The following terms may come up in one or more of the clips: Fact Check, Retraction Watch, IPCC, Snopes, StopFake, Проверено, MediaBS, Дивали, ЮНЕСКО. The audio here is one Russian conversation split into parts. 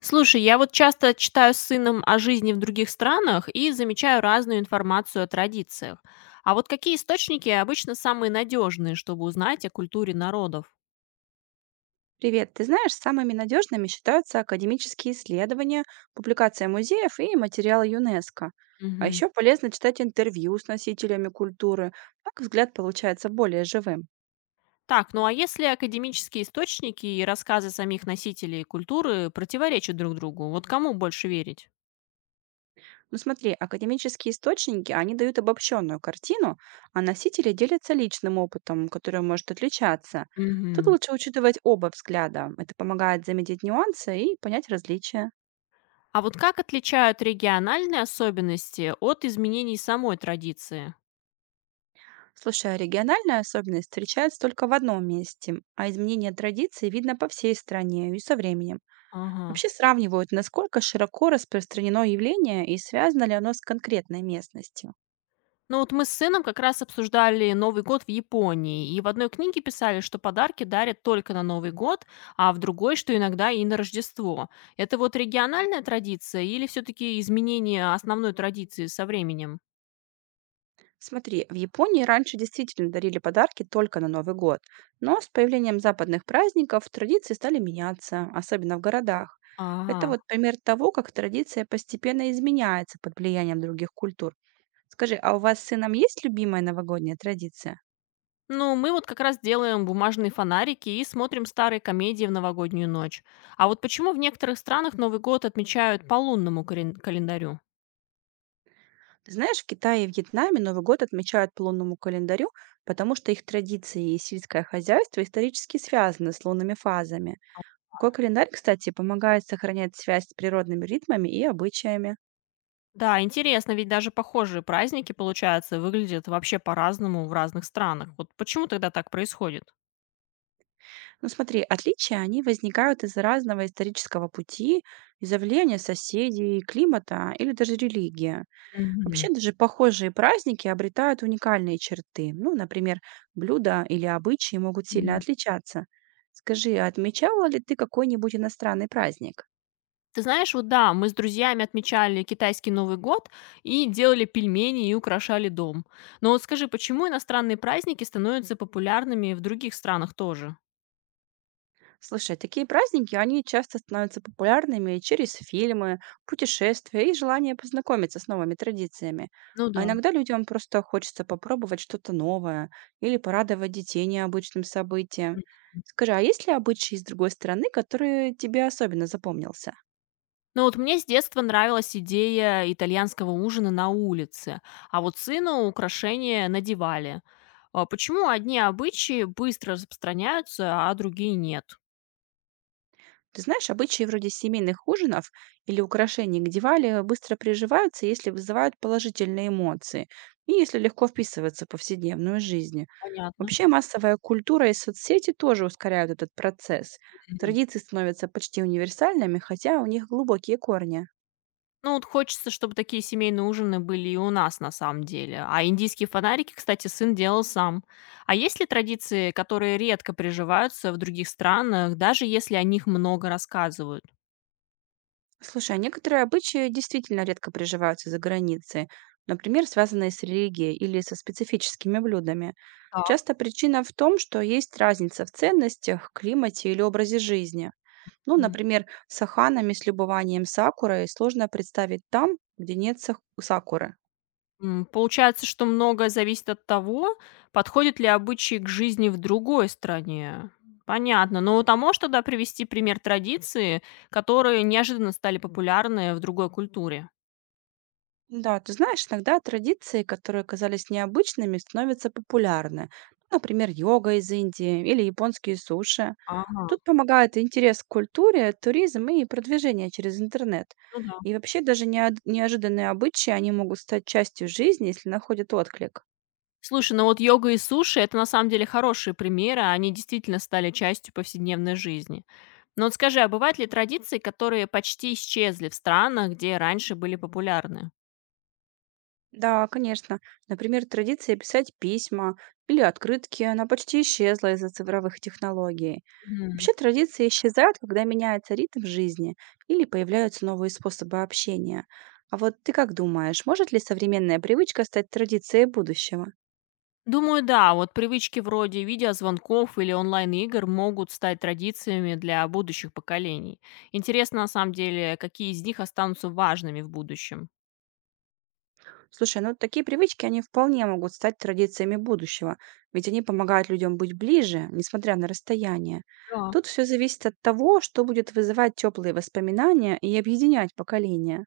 Слушай, я вот часто читаю с сыном о жизни в других странах и замечаю разную информацию о традициях. А вот какие источники обычно самые надежные, чтобы узнать о культуре народов? Привет. Ты знаешь, самыми надежными считаются академические исследования, публикация музеев и материалы ЮНЕСКО. А Мгм. еще полезно читать интервью с носителями культуры. Так взгляд получается более живым. Так, ну а если академические источники и рассказы самих носителей культуры противоречат друг другу, вот кому больше верить? Ну смотри, академические источники, они дают обобщенную картину, а носители делятся личным опытом, который может отличаться. Тут Мгм. лучше учитывать оба взгляда. Это помогает заметить нюансы и понять различия. А вот как отличают региональные особенности от изменений самой традиции? Слушай, а региональная особенность встречается только в одном месте, а изменение традиций видно по всей стране и со временем. Ага. Вообще сравнивают, насколько широко распространено явление и связано ли оно с конкретной местностью. Ну вот мы с сыном как раз обсуждали Новый год в Японии, и в одной книге писали, что подарки дарят только на Новый год, а в другой, что иногда и на Рождество. Это вот региональная традиция или все-таки изменение основной традиции со временем? Смотри, в Японии раньше действительно дарили подарки только на Новый год, но с появлением западных праздников традиции стали меняться, особенно в городах. Это Ага. вот пример того, как традиция постепенно изменяется под влиянием других культур. Скажи, а у вас с сыном есть любимая новогодняя традиция? Ну, мы вот как раз делаем бумажные фонарики и смотрим старые комедии в новогоднюю ночь. А вот почему в некоторых странах Новый год отмечают по лунному календарю? Ты знаешь, в Китае и Вьетнаме Новый год отмечают по лунному календарю, потому что их традиции и сельское хозяйство исторически связаны с лунными фазами. Такой календарь, кстати, помогает сохранять связь с природными ритмами и обычаями. Да, интересно, ведь даже похожие праздники, получается, выглядят вообще по-разному в разных странах. Вот почему тогда так происходит? Но смотри, отличия, они возникают из-за разного исторического пути, из-за влияния соседей, климата или даже религии. Мгм. Вообще даже похожие праздники обретают уникальные черты. Ну, например, блюда или обычаи могут сильно Мгм. отличаться. Скажи, а отмечала ли ты какой-нибудь иностранный праздник? Ты знаешь, вот да, мы с друзьями отмечали китайский Новый год и делали пельмени и украшали дом. Но вот скажи, почему иностранные праздники становятся популярными в других странах тоже? Слушай, такие праздники, они часто становятся популярными через фильмы, путешествия и желание познакомиться с новыми традициями. Ну А да. иногда людям просто хочется попробовать что-то новое или порадовать детей необычным событием. Скажи, а есть ли обычаи из другой страны, которые тебе особенно запомнился? Ну вот мне с детства нравилась идея итальянского ужина на улице, а вот сыну украшения надевали. А почему одни обычаи быстро распространяются, а другие нет? Ты знаешь, обычаи вроде семейных ужинов или украшений к Дивали быстро приживаются, если вызывают положительные эмоции и если легко вписываются в повседневную жизнь. Понятно. Вообще массовая культура и соцсети тоже ускоряют этот процесс. Мгм. Традиции становятся почти универсальными, хотя у них глубокие корни. Ну вот хочется, чтобы такие семейные ужины были и у нас на самом деле. А индийские фонарики, кстати, сын делал сам. А есть ли традиции, которые редко приживаются в других странах, даже если о них много рассказывают? Слушай, а некоторые обычаи действительно редко приживаются за границей, например, связанные с религией или со специфическими блюдами. Так. Часто причина в том, что есть разница в ценностях, климате или образе жизни. Ну, например, с аханами с любованием сакурой сложно представить там, где нет сакуры. М, получается, что многое зависит от того, подходят ли обычаи к жизни в другой стране. Понятно. Но там можешь тогда привести пример традиции, которые неожиданно стали популярны в другой культуре? Да, ты знаешь, иногда традиции, которые казались необычными, становятся популярны. Например, йога из Индии или японские суши. Ага, Тут помогает интерес к культуре, туризм и продвижение через интернет. ну да. И вообще даже неожиданные обычаи, они могут стать частью жизни, если находят отклик. Слушай, ну вот йога и суши — это на самом деле хорошие примеры, а они действительно стали частью повседневной жизни. Но вот скажи, а бывают ли традиции, которые почти исчезли в странах, где раньше были популярны? Да, конечно. Например, традиция писать письма или открытки, она почти исчезла из-за цифровых технологий. Вообще традиции исчезают, когда меняется ритм жизни или появляются новые способы общения. А вот ты как думаешь, может ли современная привычка стать традицией будущего? Думаю, да, вот привычки вроде видеозвонков или онлайн-игр могут стать традициями для будущих поколений. Интересно, на самом деле, какие из них останутся важными в будущем. Слушай, ну такие привычки, они вполне могут стать традициями будущего, ведь они помогают людям быть ближе, несмотря на расстояние. Да. Тут все зависит от того, что будет вызывать теплые воспоминания и объединять поколения.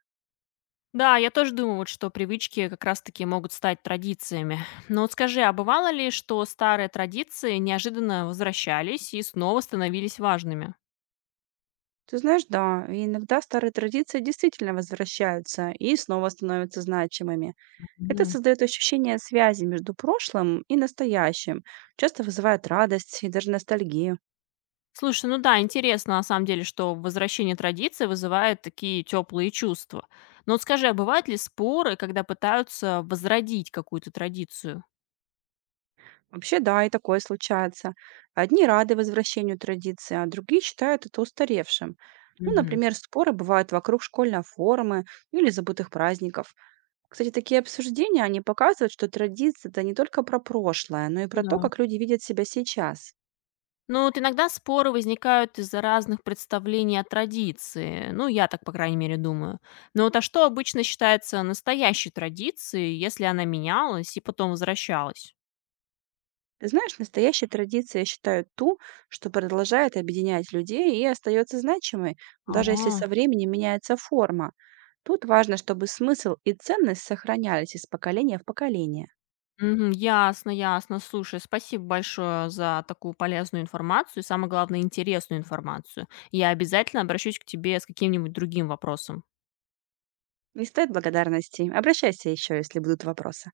Да, я тоже думаю, вот, что привычки как раз-таки могут стать традициями. Но вот скажи, а бывало ли, что старые традиции неожиданно возвращались и снова становились важными? Ты знаешь, да, и иногда старые традиции действительно возвращаются и снова становятся значимыми. Это Мгм. создает ощущение связи между прошлым и настоящим, часто вызывает радость и даже ностальгию. Слушай, ну да, интересно на самом деле, что возвращение традиции вызывает такие теплые чувства. Но вот скажи, а бывают ли споры, когда пытаются возродить какую-то традицию? Вообще, да, и такое случается. Одни рады возвращению традиции, а другие считают это устаревшим. Ну, Мгм. например, споры бывают вокруг школьной формы или забытых праздников. Кстати, такие обсуждения, они показывают, что традиция – это не только про прошлое, но и Ну про да. то, как люди видят себя сейчас. Ну вот иногда споры возникают из-за разных представлений о традиции. Ну, я так, по крайней мере, думаю. Но вот а что обычно считается настоящей традицией, если она менялась и потом возвращалась? Ты знаешь, настоящей традицией я считаю ту, что продолжает объединять людей и остается значимой, даже если А. со временем меняется форма. Тут важно, чтобы смысл и ценность сохранялись из поколения в поколение. Мгм. Ясно, ясно. Слушай, спасибо большое за такую полезную информацию и, самое главное, интересную информацию. Я обязательно обращусь к тебе с каким-нибудь другим вопросом. Не стоит благодарности. Обращайся еще, если будут вопросы.